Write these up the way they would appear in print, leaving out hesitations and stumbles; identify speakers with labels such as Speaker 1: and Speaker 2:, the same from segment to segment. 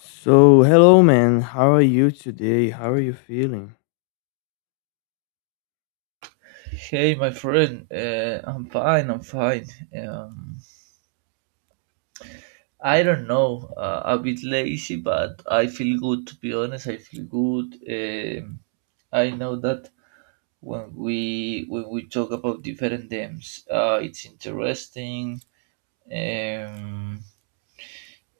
Speaker 1: So, hello, man. How are you today? How are you feeling?
Speaker 2: Hey, my friend. I'm fine. I'm fine. Um, I don't know. A bit lazy, but I feel good. To be honest, I feel good. I know that when we talk about different games, it's interesting. Um,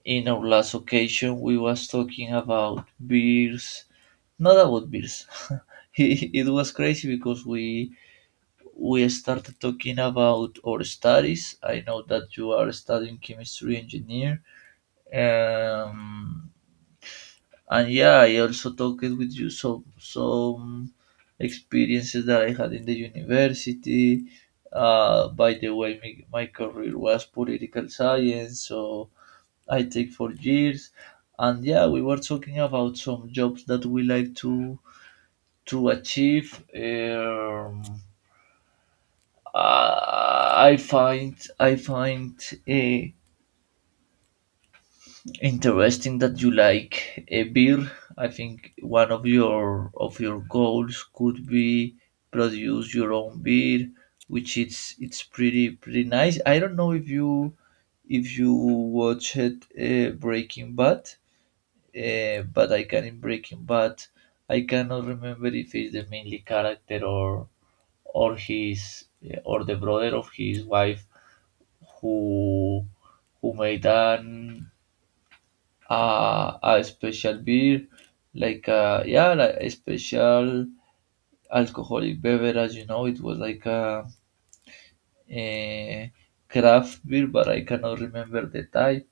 Speaker 2: in our last occasion, we was talking about beers. Not about beers. It was crazy because we started talking about our studies. I know that you are studying chemistry engineer, um, and yeah, I also talked with you some experiences that I had in the university. By the way, my career was political science, so I take 4 years, and yeah, we were talking about some jobs that we like to achieve. I find uh, Interesting that you like a beer. I think one of your goals could be produce your own beer, which it's pretty nice. I don't know if you watched Breaking Bad, but I can in Breaking Bad. I cannot remember if he's the mainly character or his or the brother of his wife who who made an a special beer like yeah like a special alcoholic beverage, you know, it was like a craft beer, but I cannot remember the type.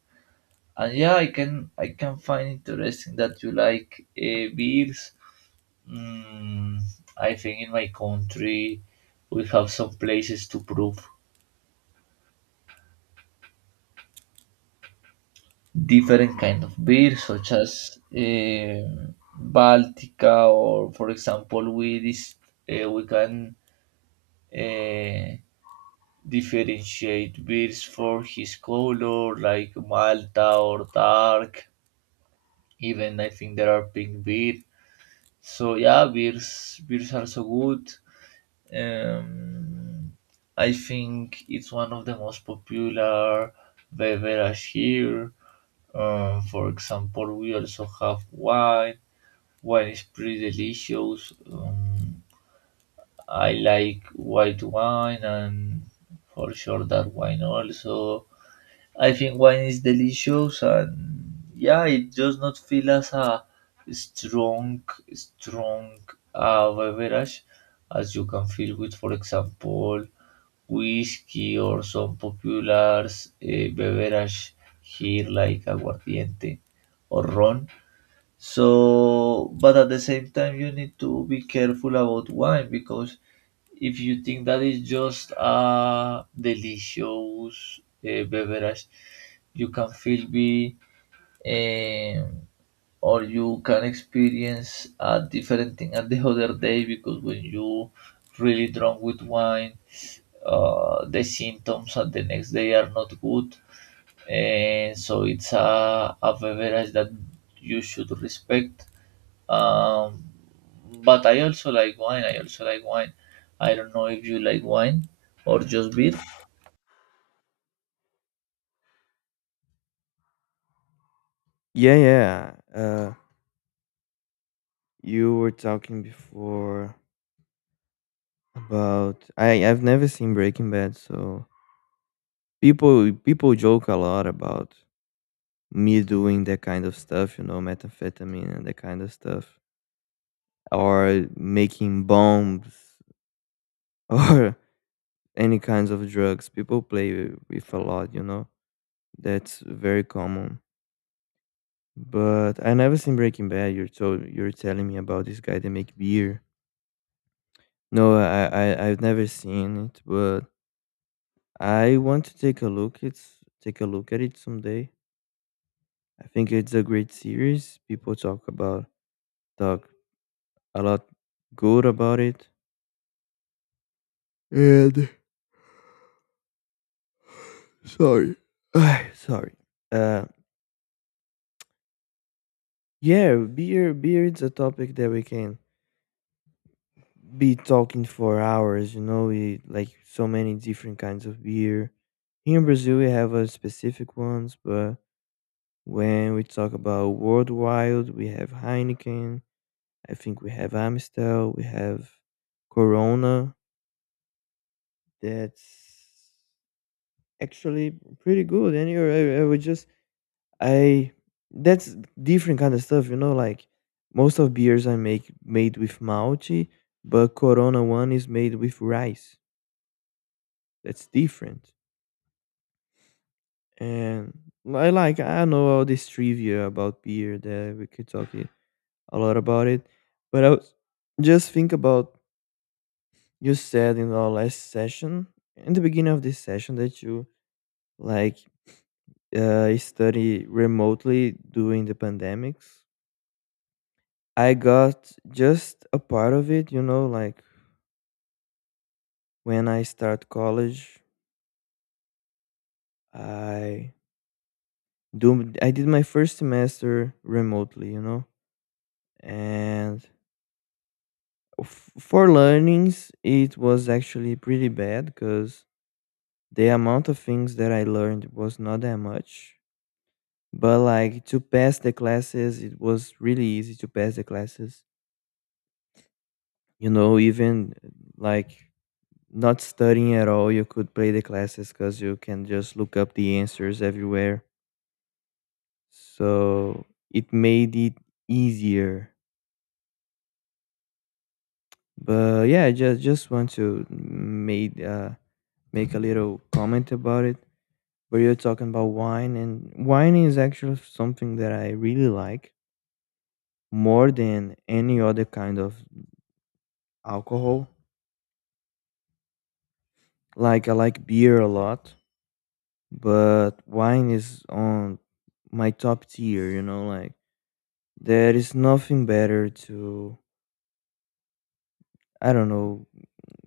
Speaker 2: And yeah, I can find interesting that you like beers. mm, I think in my country we have some places to prove different kind of beer, such as Baltica, or for example we can uh, differentiate beers for his color, like Malta or dark. Even I think there are pink beer, so yeah, beers are so good. um, I think it's one of the most popular beverage here. For example, we also have wine. Wine is pretty delicious. I like white wine, and for sure that wine also. I think wine is delicious, and yeah, it does not feel as a strong, strong beverage as you can feel with, for example, whiskey or some popular beverage here, like aguardiente or ron. So, but at the same time, you need to be careful about wine, because if you think that is just a delicious beverage, you can feel be um, or you can experience a different thing at the other day. Because when you really drunk with wine, the symptoms at the next day are not good, and so it's a beverage that you should respect. um, but I also like wine. I also like wine. I don't know if you like wine or just beer.
Speaker 1: Yeah, yeah. You were talking before about I've never seen Breaking Bad, so people joke a lot about me doing that kind of stuff, you know, methamphetamine and that kind of stuff, or making bombs or any kinds of drugs. People play with a lot, you know. That's very common. But I never seen Breaking Bad. You're telling me about this guy that make beer. No, I've never seen it, but I want to take a look. It's take a look at it someday. I think it's a great series. People talk a lot good about it. And sorry, sorry. Uh, yeah, beer is a topic that we can be talking for hours, you know, we like so many different kinds of beer. Here in Brazil, we have specific ones, but when we talk about worldwide, we have Heineken, I think we have Amstel, we have Corona. That's actually pretty good. And you're, I would just, I, that's different kind of stuff, you know, like most of beers I make made with malte, but Corona one is made with rice. That's different. And I know all this trivia about beer that we could a lot about it. But I was just think about you said in our last session, in the beginning of this session that you like study remotely during the pandemics. I got just a part of it, you know, like when I start college, I I did my first semester remotely, you know, and for learnings it was actually pretty bad because the amount of things that I learned was not that much, but like to pass the classes it was really easy to pass the classes, you know, even like not studying at all you could play the classes because you can just look up the answers everywhere. So it made it easier. But yeah, I just want to made make a little comment about it where you're talking about wine, and wine is actually something that I really like more than any other kind of alcohol. Like I like beer a lot, but wine is on my top tier, you know, like there is nothing better to, I don't know,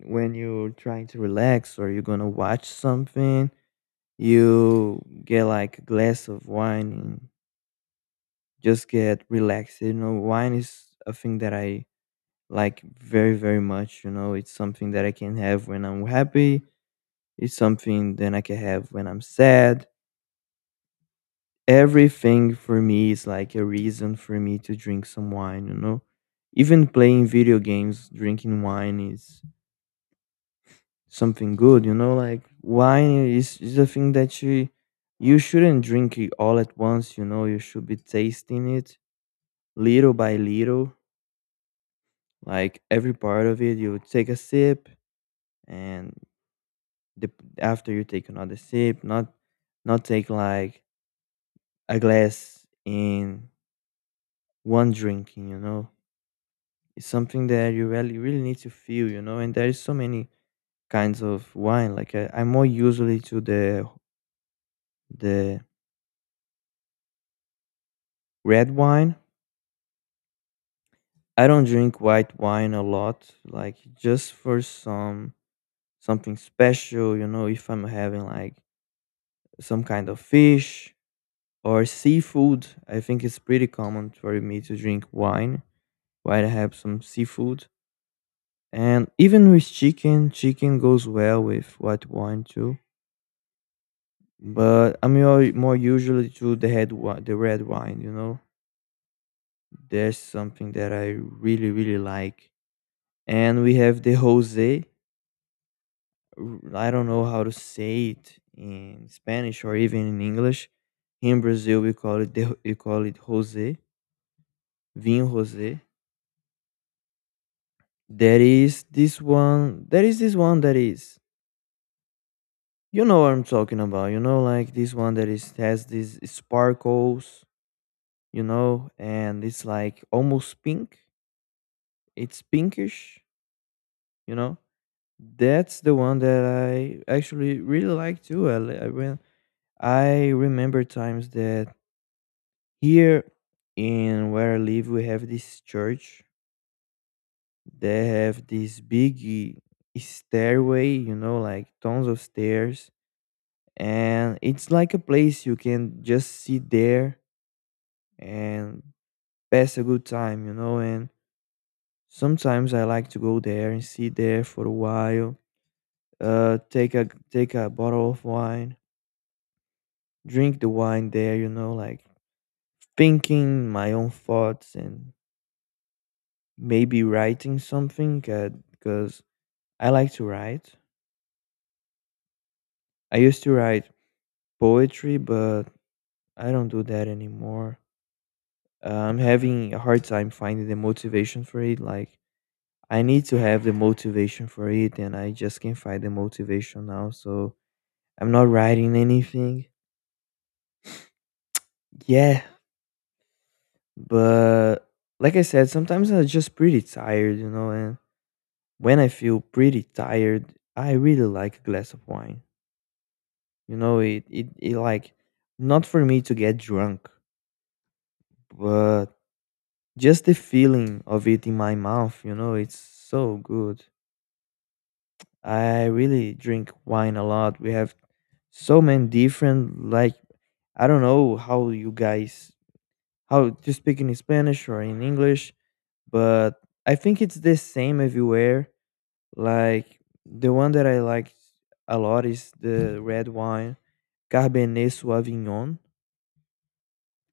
Speaker 1: when you're trying to relax or you're going to watch something, you get like a glass of wine and just get relaxed. You know, wine is a thing that I like very much. You know, it's something that I can have when I'm happy, it's something that I can have when I'm sad. Everything for me is like a reason for me to drink some wine, you know, even playing video games drinking wine is something good, you know, like wine is a thing that you shouldn't drink it all at once. You know, you should be tasting it little by little, like every part of it you take a sip and the after you take another sip, not take like a glass in one drinking, you know. It's something that you really need to feel, you know, and there is so many kinds of wine. Like I'm more usually to the red wine. I don't drink white wine a lot, like just for some something special, you know, if I'm having like some kind of fish or seafood, I think it's pretty common for me to drink wine. White have some seafood, and even with chicken, chicken goes well with white wine too. But I'm more usually to the the red wine. You know, there's something that I really like, and we have the rosé. I don't know how to say it in Spanish or even in English. In Brazil, we call it rosé, vinho rosé. There is this one. There is this one that is, you know what I'm talking about. You know, like this one that is has these sparkles, you know, and it's like almost pink. It's pinkish, you know. That's the one that I actually really like too. I, li- I When I remember times that here in where I live, we have this church. They have this big eh, stairway, you know, like tons of stairs, and it's like a place you can just sit there and pass a good time, you know. And sometimes I like to go there and sit there for a while, take a bottle of wine, drink the wine there, you know, like thinking my own thoughts and maybe writing something because I like to write. I used to write poetry, but I don't do that anymore. I'm having a hard time finding the motivation for it. Like I need to have the motivation for it, and I just can't find the motivation now. So I'm not writing anything. Yeah, but like I said, sometimes I'm just pretty tired, you know. And when I feel pretty tired, I really like a glass of wine. You know, it like not for me to get drunk, but just the feeling of it in my mouth. You know, it's so good. I really drink wine a lot. We have so many different, like I don't know how you guys how to speak in Spanish or in English, but I think it's the same everywhere. Like the one that I like a lot is the red wine, Cabernet Sauvignon,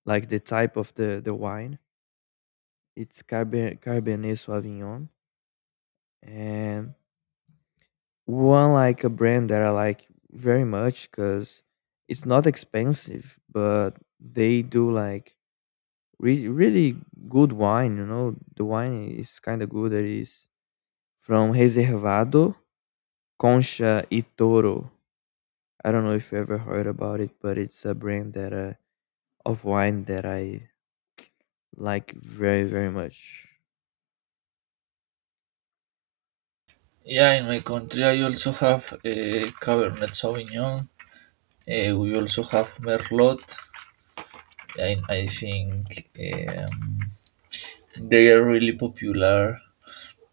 Speaker 1: like the type of the wine. It's Cabernet Sauvignon, and one like a brand that I like very much because it's not expensive, but they do like really good wine. You know, the wine is kind of good. It is from Reservado Concha y Toro. I don't know if you ever heard about it, but it's a brand that of wine that I like very much.
Speaker 2: Yeah, in my country I also have Cabernet Sauvignon. We also have Merlot. I think they are really popular.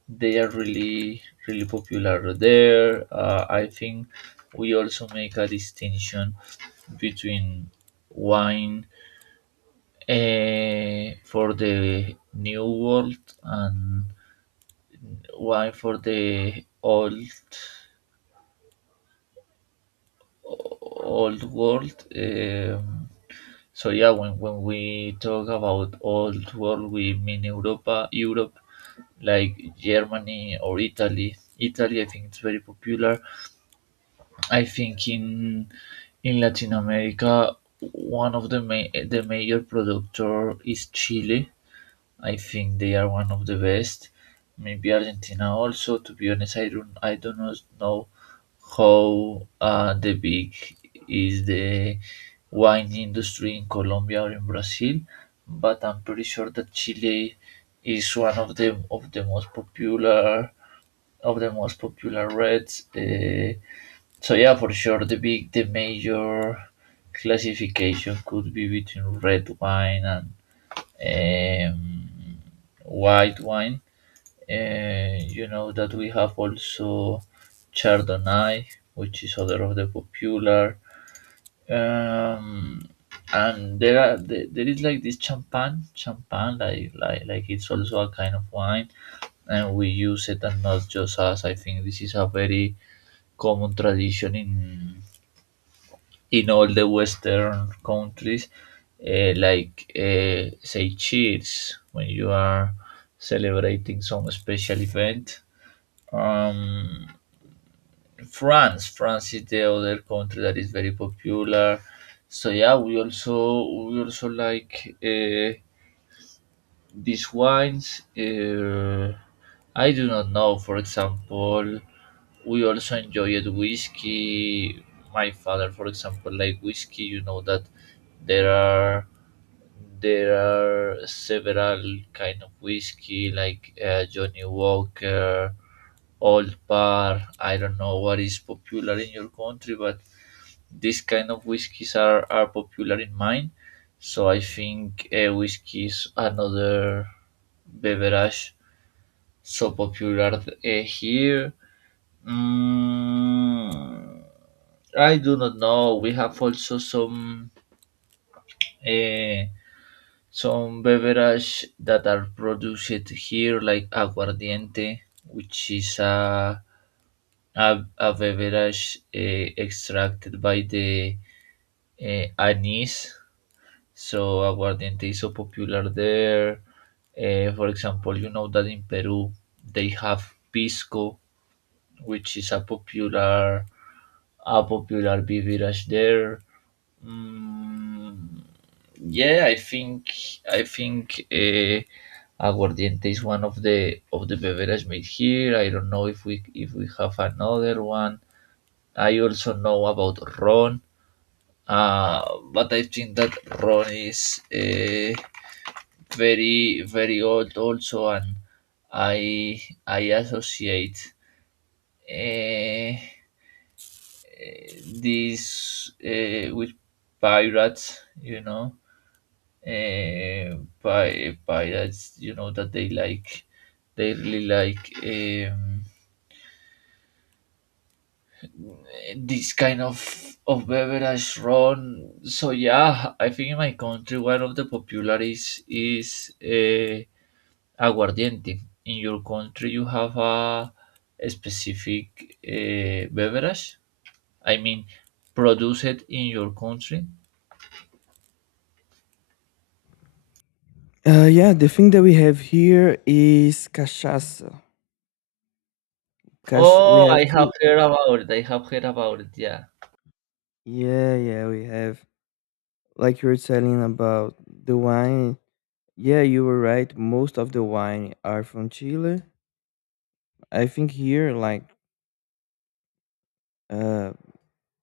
Speaker 2: They are really, really popular there. I think we also make a distinction between wine, eh, for the new world, and one for the old world. So yeah, when we talk about old world, we mean Europa, Europe, like Germany or Italy. Italy, I think it's very popular. I think in Latin America, one of the ma- the major productor is Chile. I think they are one of the best. Maybe Argentina also. To be honest, I do not know how the big is the wine industry in Colombia or in Brazil, but I'm pretty sure that Chile is one of the most popular of the most popular reds. So yeah, for sure, the major classification could be between red wine and um, white wine. You know that we have also Chardonnay, which is other of the popular. Um, and there is like this champagne, champagne, like it's also a kind of wine, and we use it. And not just us. I think this is a very common tradition in all the Western countries, like say cheers when you are celebrating some special event. Um, France, France is the other country that is very popular. So yeah, we also like. These wines, I do not know. For example, we also enjoyed whiskey. My father, for example, like whiskey. You know that there are there are several kind of whiskey, like Johnny Walker, Old Par. I don't know what is popular in your country, but these kind of whiskies are popular in mine. So I think whiskey is another beverage so popular here. Mm, I do not know. We have also uh, some beverage that are produced here, like aguardiente, which is a a beverage extracted by the anise. So aguardiente is so popular there. Eh, for example, you know that in Peru they have pisco, which is a popular beverage there. Mm, yeah, I think aguardiente is one of the beverage made here. I don't know if we have another one. I also know about ron, uh, but I think that ron is. Eh, very very old also. And i I associate uh, this with pirates, you know, uh, pirates. You know that they like they really like this kind of beverage ron. So yeah, I think in my country one of the popular is Aguardiente. In your country, you have a specific beverage? I mean, produced in your country?
Speaker 1: Yeah, the thing that we have here is cachaça. Cash, we
Speaker 2: Oh,
Speaker 1: have
Speaker 2: I have
Speaker 1: two.
Speaker 2: heard about it. I have heard about it. Yeah.
Speaker 1: Yeah, yeah, we have. Like you were telling about the wine. Yeah, you were right. Most of the wine are from Chile. I think here, like, uh,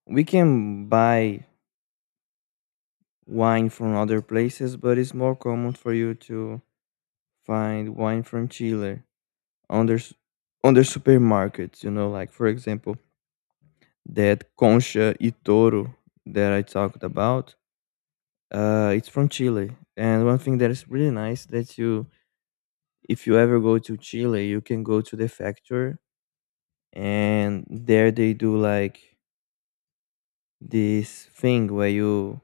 Speaker 1: we can buy wine from other places, but it's more common for you to find wine from Chile on on their supermarkets. You know, like for example, that Concha y Toro that I talked about. It's from Chile, and one thing that is really nice that you, if you ever go to Chile, you can go to the factory, and there they do like this thing where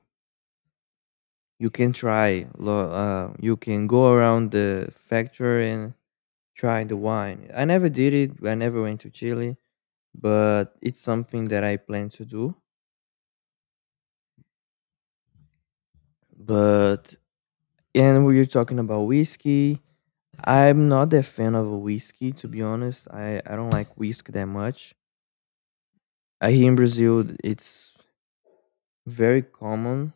Speaker 1: you can you can go around the factory and try the wine. I never did it, I never went to Chile, but it's something that I plan to do. But and we are talking about whiskey, I'm not a fan of whiskey, to be honest. I don't like whiskey that much. Here in Brazil it's very common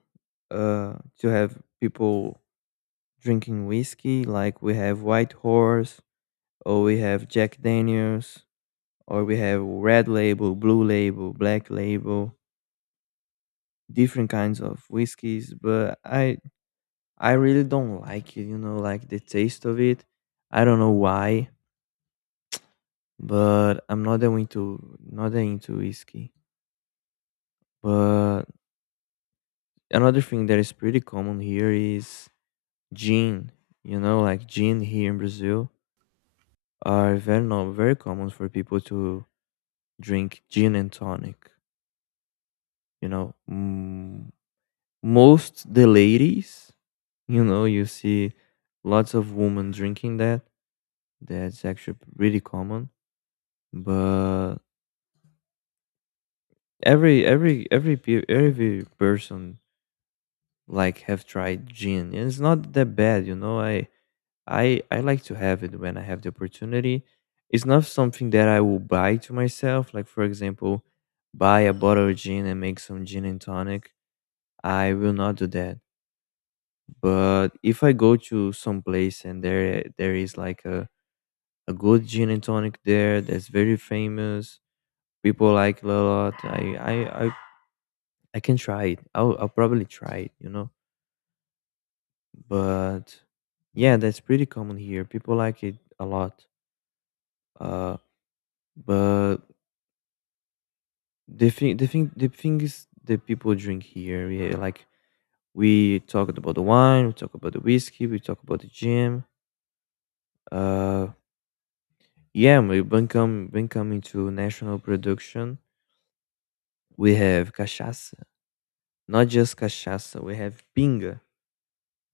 Speaker 1: to have people drinking whiskey, like we have White Horse or we have Jack Daniels or we have Red Label, Blue Label, Black Label, different kinds of whiskeys, but I really don't like it, you know, like the taste of it. I don't know why, but I'm not that into whiskey. But another thing that is pretty common here is gin. You know, like gin here in Brazil are very no very common for people to drink gin and tonic. You know, mm, most the ladies, you know, you see lots of women drinking that. That's actually pretty common. But every person like have tried gin, and it's not that bad. You know, I like to have it when I have the opportunity. It's not something that I will buy to myself. Like for example, buy a bottle of gin and make some gin and tonic. I will not do that. But if I go to some place and there is like a good gin and tonic there that's very famous. People like it a lot. I I, I can try it. I'll probably try it. You know, but yeah, that's pretty common here. People like it a lot. Uh, but the thing is that people drink here. Yeah, like we talked about the wine, we talk about the whiskey, we talk about the gin. Uh, yeah, we when come when coming to national production, we have cachaça. Not just cachaça, we have pinga.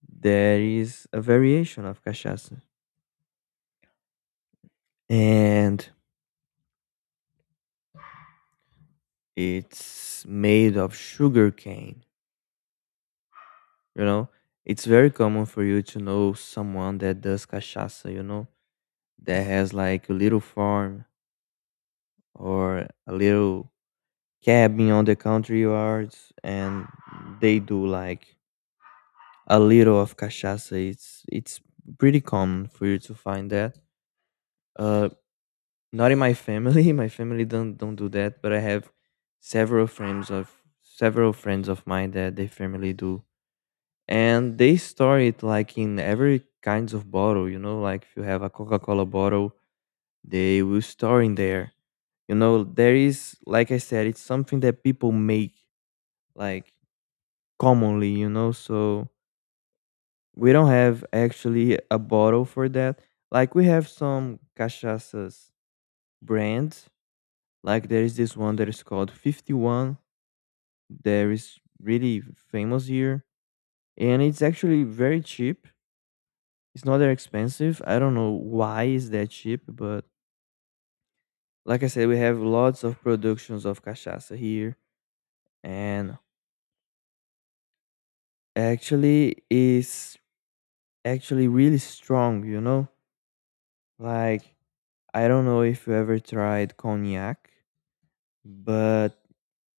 Speaker 1: There is a variation of cachaça, and it's made of sugar cane. You know, it's very common for you to know someone that does cachaça, you know, that has like a little farm or a little cabin on the country yards, and they do like a little of cachaça. It's pretty common for you to find that. Uh, Not in my family. My family don't do that, but I have several friends of several friends of mine that their family do. And they store it like in every kinds of bottle, you know, like if you have a Coca-Cola bottle, they will store in there. You know, there is, like I said, it's something that people make like commonly, you know, so we don't have actually a bottle for that. Like we have some cachaças brands. Like there is this one that is called 51. There is really famous here, and it's actually very cheap. It's not that expensive. I don't know why it's that cheap, but like I said, we have lots of productions of cachaça here, and actually is actually really strong. You know, like I don't know if you ever tried cognac, but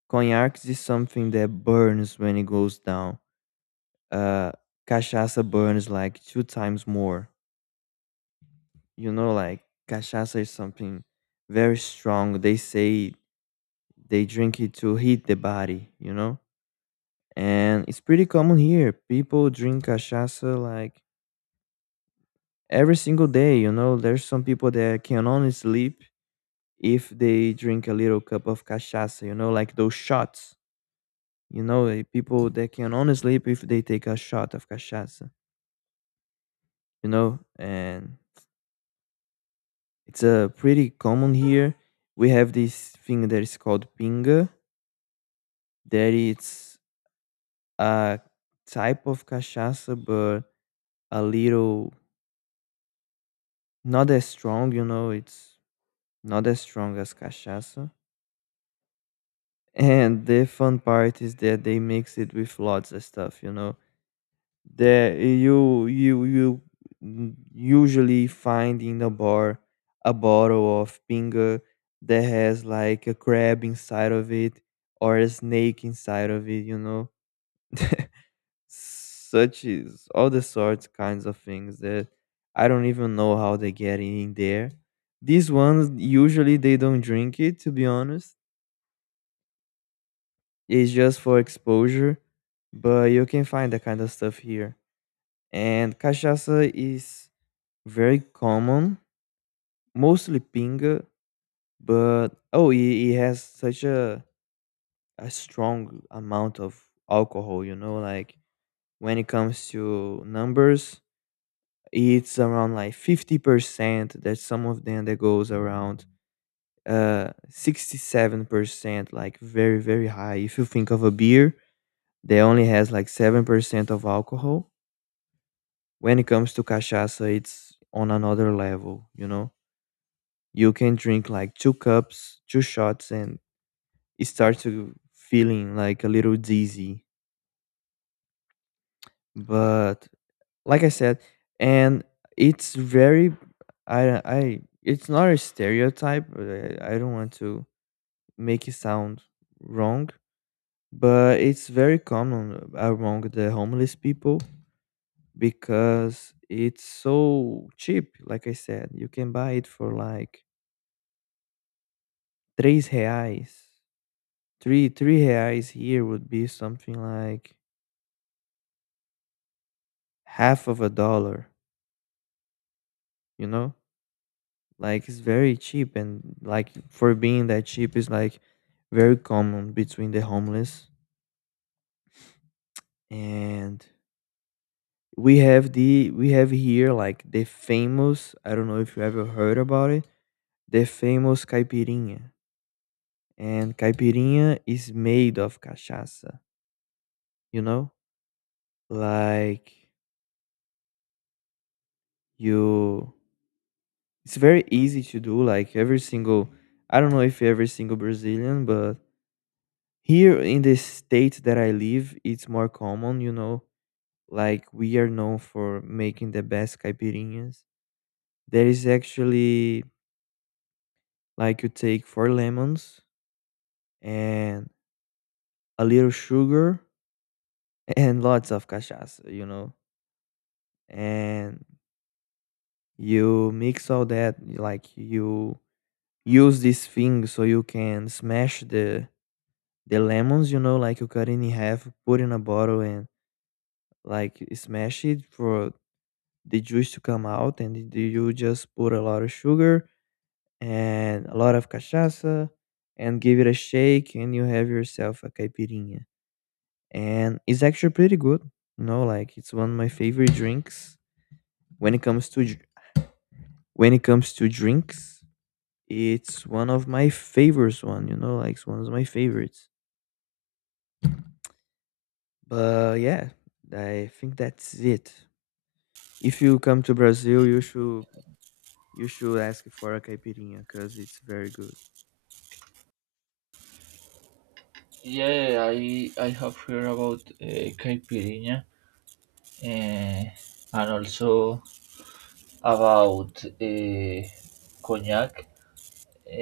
Speaker 1: cognac is something that burns when it goes down. uh Cachaça burns like two times more, you know. Like cachaça is something very strong. They say they drink it to heat the body, you know. And it's pretty common here, people drink cachaça like every single day, you know. There's some people that can only sleep if they drink a little cup of cachaça, you know, like those shots, you know. People that can only sleep if they take a shot of cachaça, you know. And it's pretty common here. We have this thing that is called pinga, that it's a type of cachaça, but a little not as strong, you know, it's not as strong as cachaça. And the fun part is that they mix it with lots of stuff, you know, that you usually find in a bar a bottle of pinga that has like a crab inside of it or a snake inside of it, you know. Such is all the sorts kinds of things that I don't even know how they get in there. These ones usually they don't drink it, to be honest. It's just for exposure. But you can find that kind of stuff here. And cachaça is very common, mostly pinga, but oh, it has such a strong amount of alcohol. You know, like when it comes to numbers, it's around like 50%. There's some of them that goes around 67%, like very very high. If you think of a beer that only has like 7% of alcohol, when it comes to cachaça it's on another level, you know. You can drink like two cups, two shots, and it starts to feeling like a little dizzy. But like I said, and it's very, it's not a stereotype, but I don't want to make it sound wrong, but it's very common among the homeless people because it's so cheap. Like I said, you can buy it for like tres reais. Three reais here would be something like half of a dollar, you know? Like it's very cheap, and like for being that cheap is like very common between the homeless. And we have here like the famous, I don't know if you ever heard about it, the famous caipirinha. And caipirinha is made of cachaça, you know? Like you— it's very easy to do, like every single, I don't know if every single Brazilian, but here in the state that I live, it's more common, you know, like we are known for making the best caipirinhas. There is actually, like, you take 4 lemons and a little sugar and lots of cachaça, you know, and you mix all that like you use this thing so you can smash the lemons, you know, like you cut it in half, put in a bottle and like smash it for the juice to come out, and do you just put a lot of sugar and a lot of cachaça and give it a shake and you have yourself a caipirinha. And it's actually pretty good. You know, like it's one of my favorite drinks. When it comes to dr- when it comes to drinks, it's one of my favorites one, you know, like it's one of my favorites. But yeah, I think that's it. If you come to Brazil, you should ask for a caipirinha because it's very good.
Speaker 2: Yeah, I have heard about caipirinha, and also about cognac.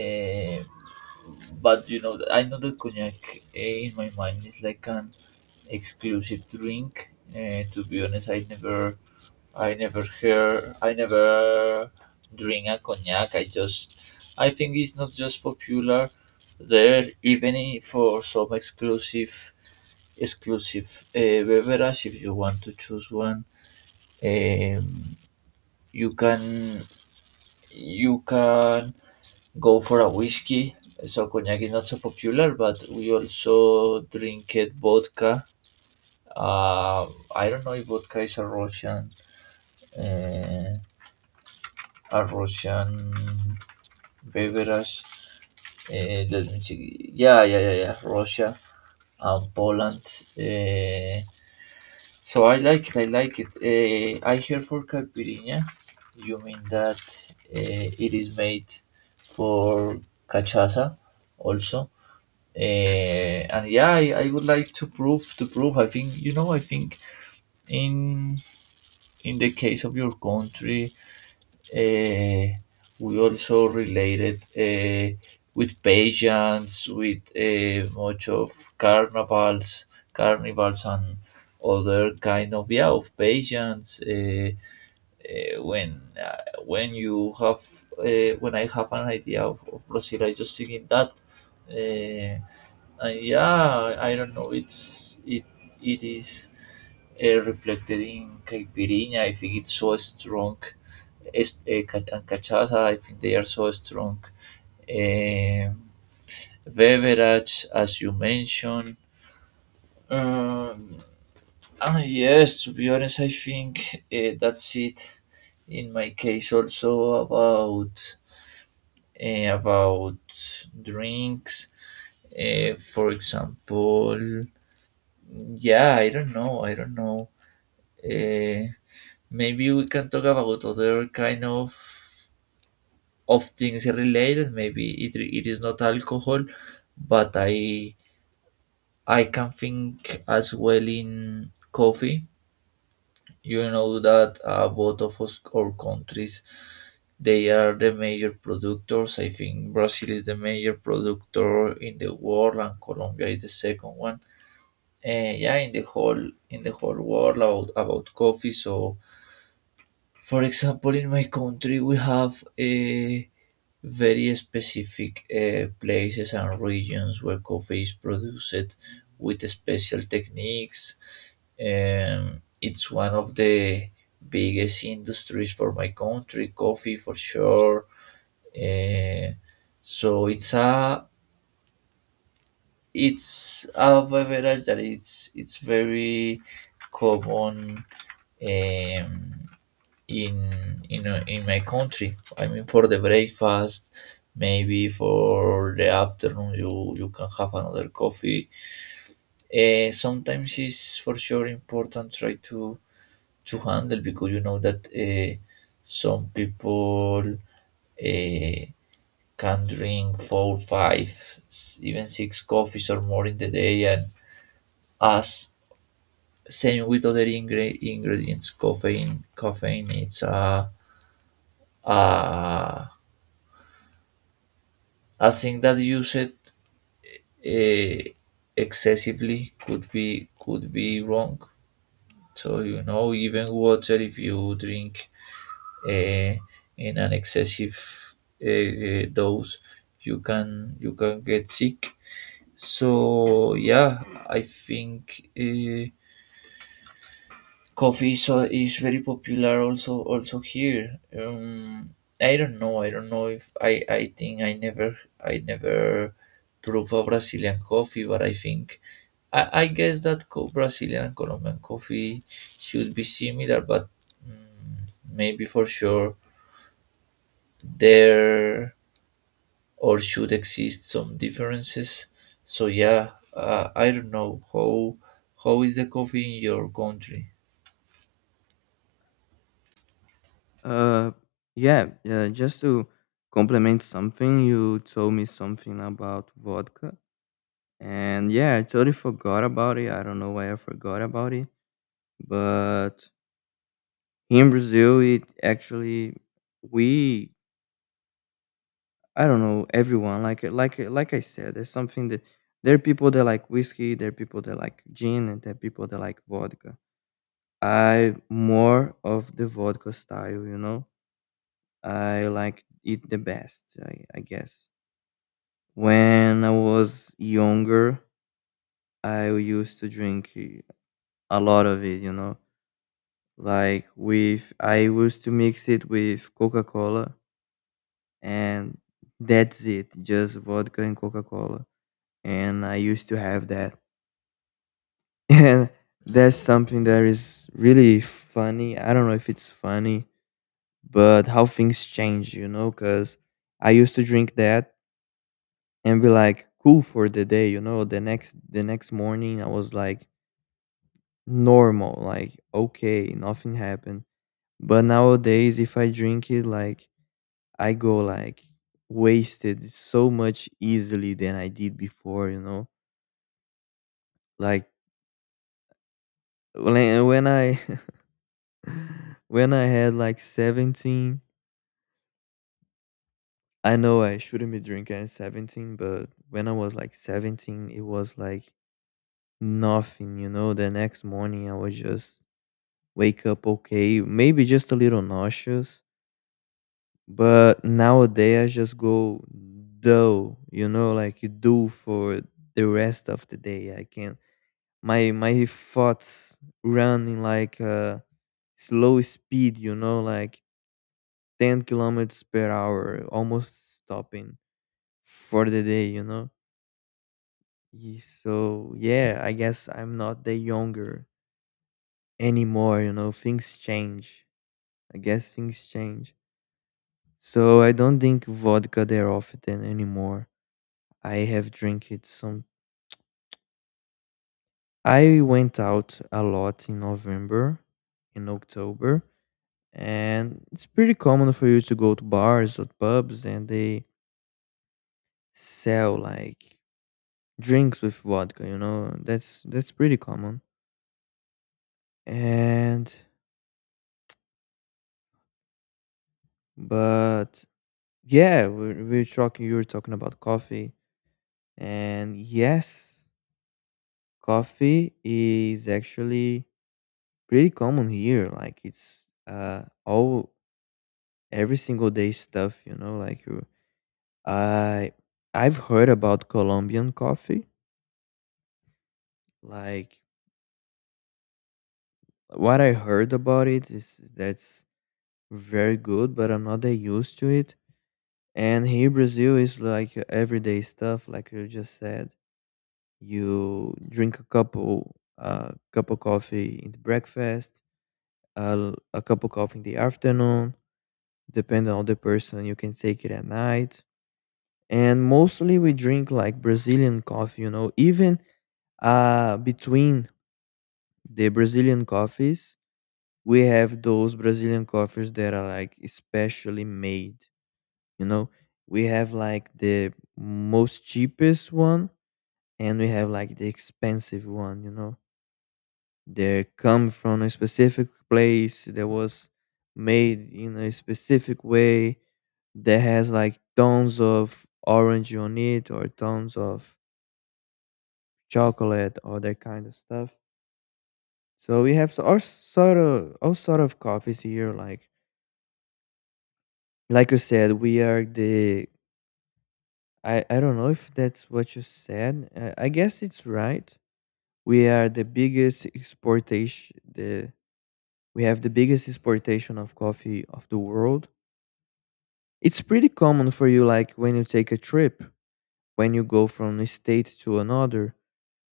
Speaker 2: Uh, but you know, I know that cognac, eh, in my mind is like an exclusive drink. To be honest, I never hear, I never drink a cognac. I just, I think it's not just popular there, even for some exclusive, exclusive uh, beverage. If you want to choose one, um, you can, you can go for a whiskey. So cognac is not so popular, but we also drink it vodka. Uh, I don't know if vodka is uh, a Russian beverage. Let me check. Yeah, yeah, yeah, yeah. Russia and Poland. Uh, so I like it. I like it. I hear for caipirinha, you mean that it is made for cachaça also. And yeah, I would like to prove. I think, you know, I think in in the case of your country, uh, we also related with pageants, with much of carnivals carnivals and other kind of yeah of pageants, uh, when uh, when you have when I have an idea of Brazil I just think in that, uh, yeah, I don't know. It is reflected in caipirinha. I think it's so strong. And cachaça, I think they are so strong. Um, Beverage, as you mentioned. Um, ah, yes, to be honest, I think that's it. In my case, also about about drinks. Eh, for example, yeah, I don't know. I don't know. Uh, Maybe we can talk about other kind of things related. Maybe it it is not alcohol, but I can think as well in coffee. You know that both of us our countries they are the major producers. I think Brazil is the major producer in the world, and Colombia is the second one. Yeah, in the whole world about coffee. So for example, in my country, we have a very specific, eh, places and regions where coffee is produced with special techniques. It's one of the biggest industries for my country, coffee for sure. Eh, so it's a beverage that it's very common. Um, in in my country. I mean, for the breakfast, maybe for the afternoon, you can have another coffee. Sometimes it's for sure important try to handle, because you know that some people uh, can drink four, five, even six coffees or more in the day, and us same with other ingredients. Caffeine, caffeine, it's a uh, I think that used excessively could be wrong. So you know, even water, if you drink in an excessive dose, you can get sick. So yeah, I think. Coffee so is very popular also also here. I don't know, I don't know if I think I never I never prove a Brazilian coffee, but I think, I guess that Brazilian and Colombian coffee should be similar, but maybe for sure there or should exist some differences. So yeah, I don't know how is the coffee in your country.
Speaker 1: Uh, yeah, yeah. Just to complement something, you told me something about vodka, and yeah, I totally forgot about it. I don't know why I forgot about it, but here in Brazil, it actually— we, I don't know, everyone like I said, there's something that there are people that like whiskey, there are people that like gin, and there are people that like vodka. I more of the vodka style, you know. I like it the best, I guess. When I was younger, I used to drink a lot of it, you know. Like with I used to mix it with Coca-Cola, and that's it, just vodka and Coca-Cola. And I used to have that. And that's something that is really funny. I don't know if it's funny, but how things change, you know, because I used to drink that and be like cool for the day, you know. The next morning I was like normal, like okay, nothing happened. But nowadays if I drink it, like, I go like wasted so much easily than I did before, you know. Like when I when I had like 17, I know I shouldn't be drinking at 17, but when I was like 17, it was like nothing, you know. The next morning I was just wake up okay, maybe just a little nauseous, but nowadays I just go dull, you know, like you do for the rest of the day. I can, my thoughts running like a slow speed, you know, like 10 kilometers per hour, almost stopping for the day, you know. So yeah, I guess I'm not the younger anymore, you know, things change. I guess things change. So I don't drink vodka there often anymore. I have drank it some. I went out a lot in November, in October, and it's pretty common for you to go to bars or pubs and they sell like drinks with vodka, you know? That's pretty common. And but yeah, we're talking you were talking about coffee, and yes, coffee is actually pretty common here. Like it's all every single day stuff, you know, like you— I I've heard about Colombian coffee. Like what I heard about it is that's very good, but I'm not that used to it. And here Brazil is like your everyday stuff, like you just said. You drink a couple cup of coffee in the breakfast, a cup of coffee in the afternoon, depending on the person you can take it at night, and mostly we drink like Brazilian coffee, you know. Even between the Brazilian coffees, we have those Brazilian coffees that are like especially made, you know. We have like the most cheapest one and we have like the expensive one, you know. They come from a specific place that was made in a specific way that has like tons of orange on it or tons of chocolate, all that kind of stuff. So we have all sort of coffees here. Like you said, we are the— I don't know if that's what you said. I guess it's right. We are the biggest exportation. The We have the biggest exportation of coffee of the world. It's pretty common for you, like when you take a trip, when you go from a state to another.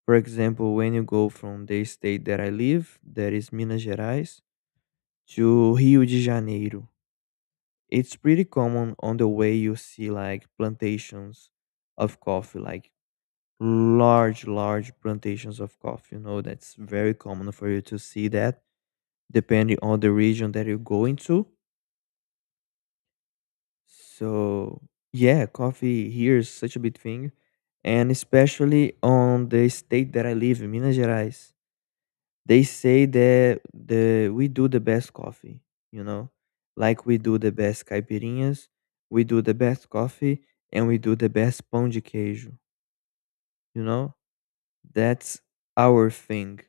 Speaker 1: For example, when you go from the state that I live, that is Minas Gerais, to Rio de Janeiro, it's pretty common on the way you see like plantations of coffee, like large, large plantations of coffee. You know, that's very common for you to see that depending on the region that you go into. So, yeah, coffee here is such a big thing. And especially on the state that I live in, Minas Gerais. They say that the we do the best coffee, you know? Like we do the best caipirinhas, we do the best coffee, and we do the best pão de queijo, you know? That's our thing.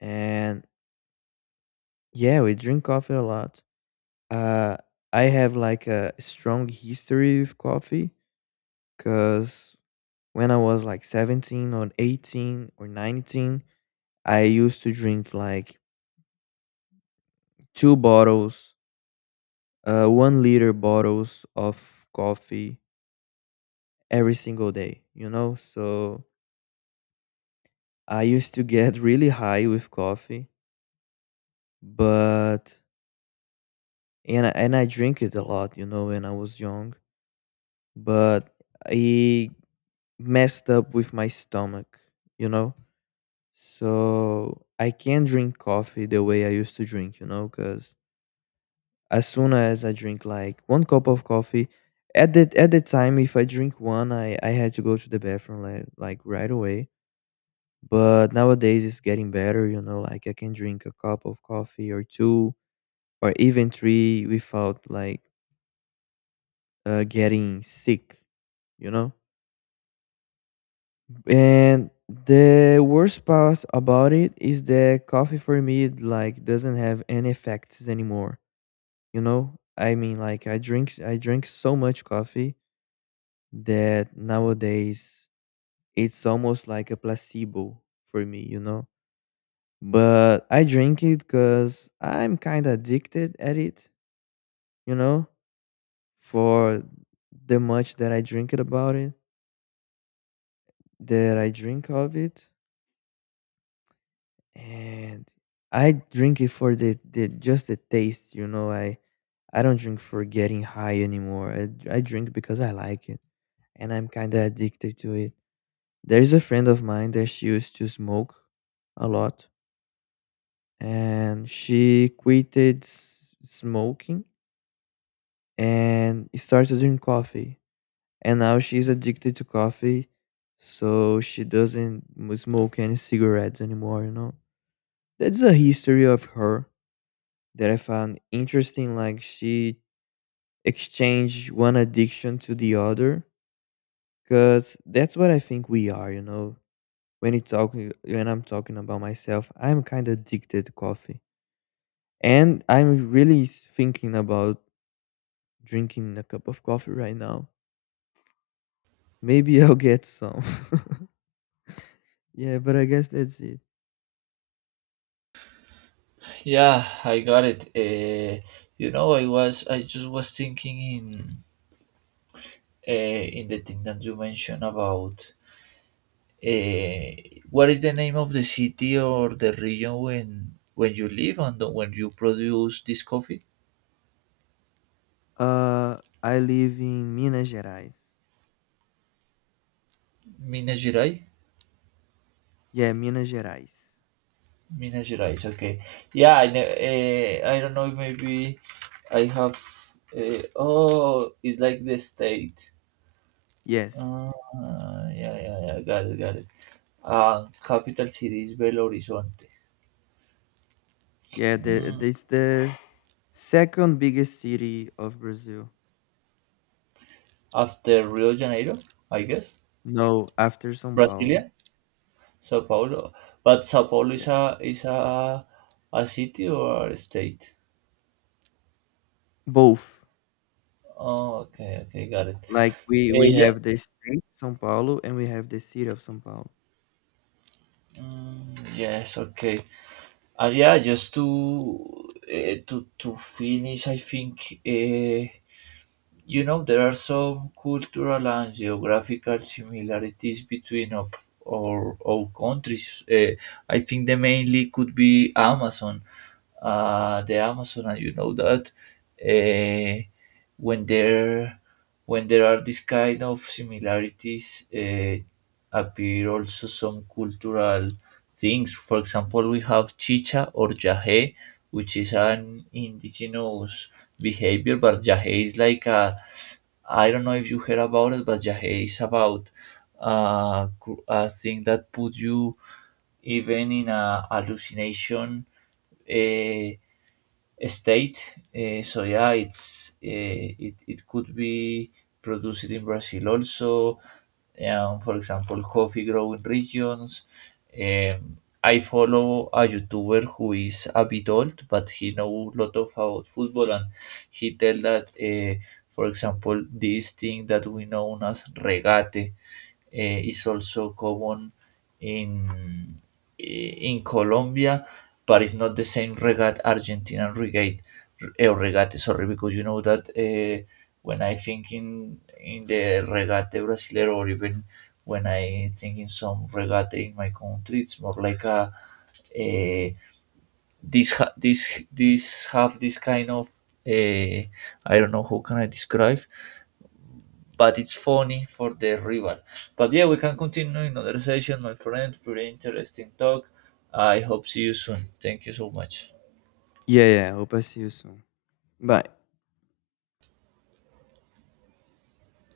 Speaker 1: And yeah, we drink coffee a lot. Uh, I have like a strong history with coffee because when I was like 17 or 18 or 19, I used to drink like two bottles 1 liter bottles of coffee every single day, you know? So I used to get really high with coffee, but, I- and I drink it a lot, you know, when I was young, but it messed up with my stomach, you know? So I can't drink coffee the way I used to drink, you know, because as soon as I drink like one cup of coffee, at the time if I drink one, I had to go to the bathroom like right away. But nowadays it's getting better, you know. Like I can drink a cup of coffee or two or even three without like getting sick, you know. And the worst part about it is that coffee for me like doesn't have any effects anymore, you know. I mean, like, I drink so much coffee that nowadays it's almost like a placebo for me, you know. But I drink it because I'm kind of addicted at it, you know, for the much that I drink it about it, that I drink of it, and I drink it for the just the taste, you know. I don't drink for getting high anymore. I drink because I like it, and I'm kind of addicted to it. There's a friend of mine that she used to smoke a lot, and she quitted smoking and started drinking coffee. And now she's addicted to coffee, so she doesn't smoke any cigarettes anymore, you know. That's a history of her that I found interesting. Like she exchanged one addiction to the other, because that's what I think we are, you know. When I'm talking about myself, I'm kind of addicted to coffee, and I'm really thinking about drinking a cup of coffee right now. Maybe I'll get some. Yeah, but I guess that's it.
Speaker 2: Yeah, I got it. You know, I just was thinking in the thing that you mentioned about what is the name of the city or the region when you live and when you produce this coffee?
Speaker 1: I live in Minas Gerais.
Speaker 2: Minas Gerais.
Speaker 1: Yeah, Minas Gerais.
Speaker 2: Minas Gerais. Okay. Yeah, I don't know. Maybe I have. Oh, it's like the state.
Speaker 1: Yes.
Speaker 2: Uh, yeah, yeah, yeah. Got it, got it. Capital city is Belo Horizonte.
Speaker 1: Yeah, the,
Speaker 2: Mm,
Speaker 1: it's the second biggest city of Brazil.
Speaker 2: After Rio de Janeiro, I guess.
Speaker 1: No, after São Paulo.
Speaker 2: Brasilia, Sao Paulo. But Sao Paulo is
Speaker 1: Yeah.
Speaker 2: a city or a state?
Speaker 1: Both.
Speaker 2: Oh, okay, okay, got it.
Speaker 1: Like we
Speaker 2: Yeah.
Speaker 1: have the state São Paulo and we have the city of São Paulo.
Speaker 2: Yes. Okay. Yeah. Just to finish, I think you know there are some cultural and geographical similarities between of our countries. I think the mainly could be Amazon. The Amazon, and you know that uh, when there when there are these kind of similarities, appear also some cultural things. For example, we have chicha or yahe, which is an indigenous behavior, but yahe is like a, I don't know if you heard about it, but yahe is about a thing that put you even in a hallucination. Uh, State. So yeah, it it could be produced in Brazil also. For example, coffee growing regions. Um, I follow a YouTuber who is a bit old, but he knows a lot of about football, and he tell that, for example, this thing that we know as regate is also common in, eh, in Colombia, but it's not the same reggae, Argentinian reggae, reggae. Sorry, because you know that when I think in the reggae brasileiro, or even when I think in some reggae in my country, it's more like a this have this kind of uh, I don't know how can I describe, but it's funny for the rival. But yeah, we can continue in another session, my friend. Pretty interesting talk. I hope see you soon. Thank you so much.
Speaker 1: Yeah, yeah. Hope I see you soon. Bye.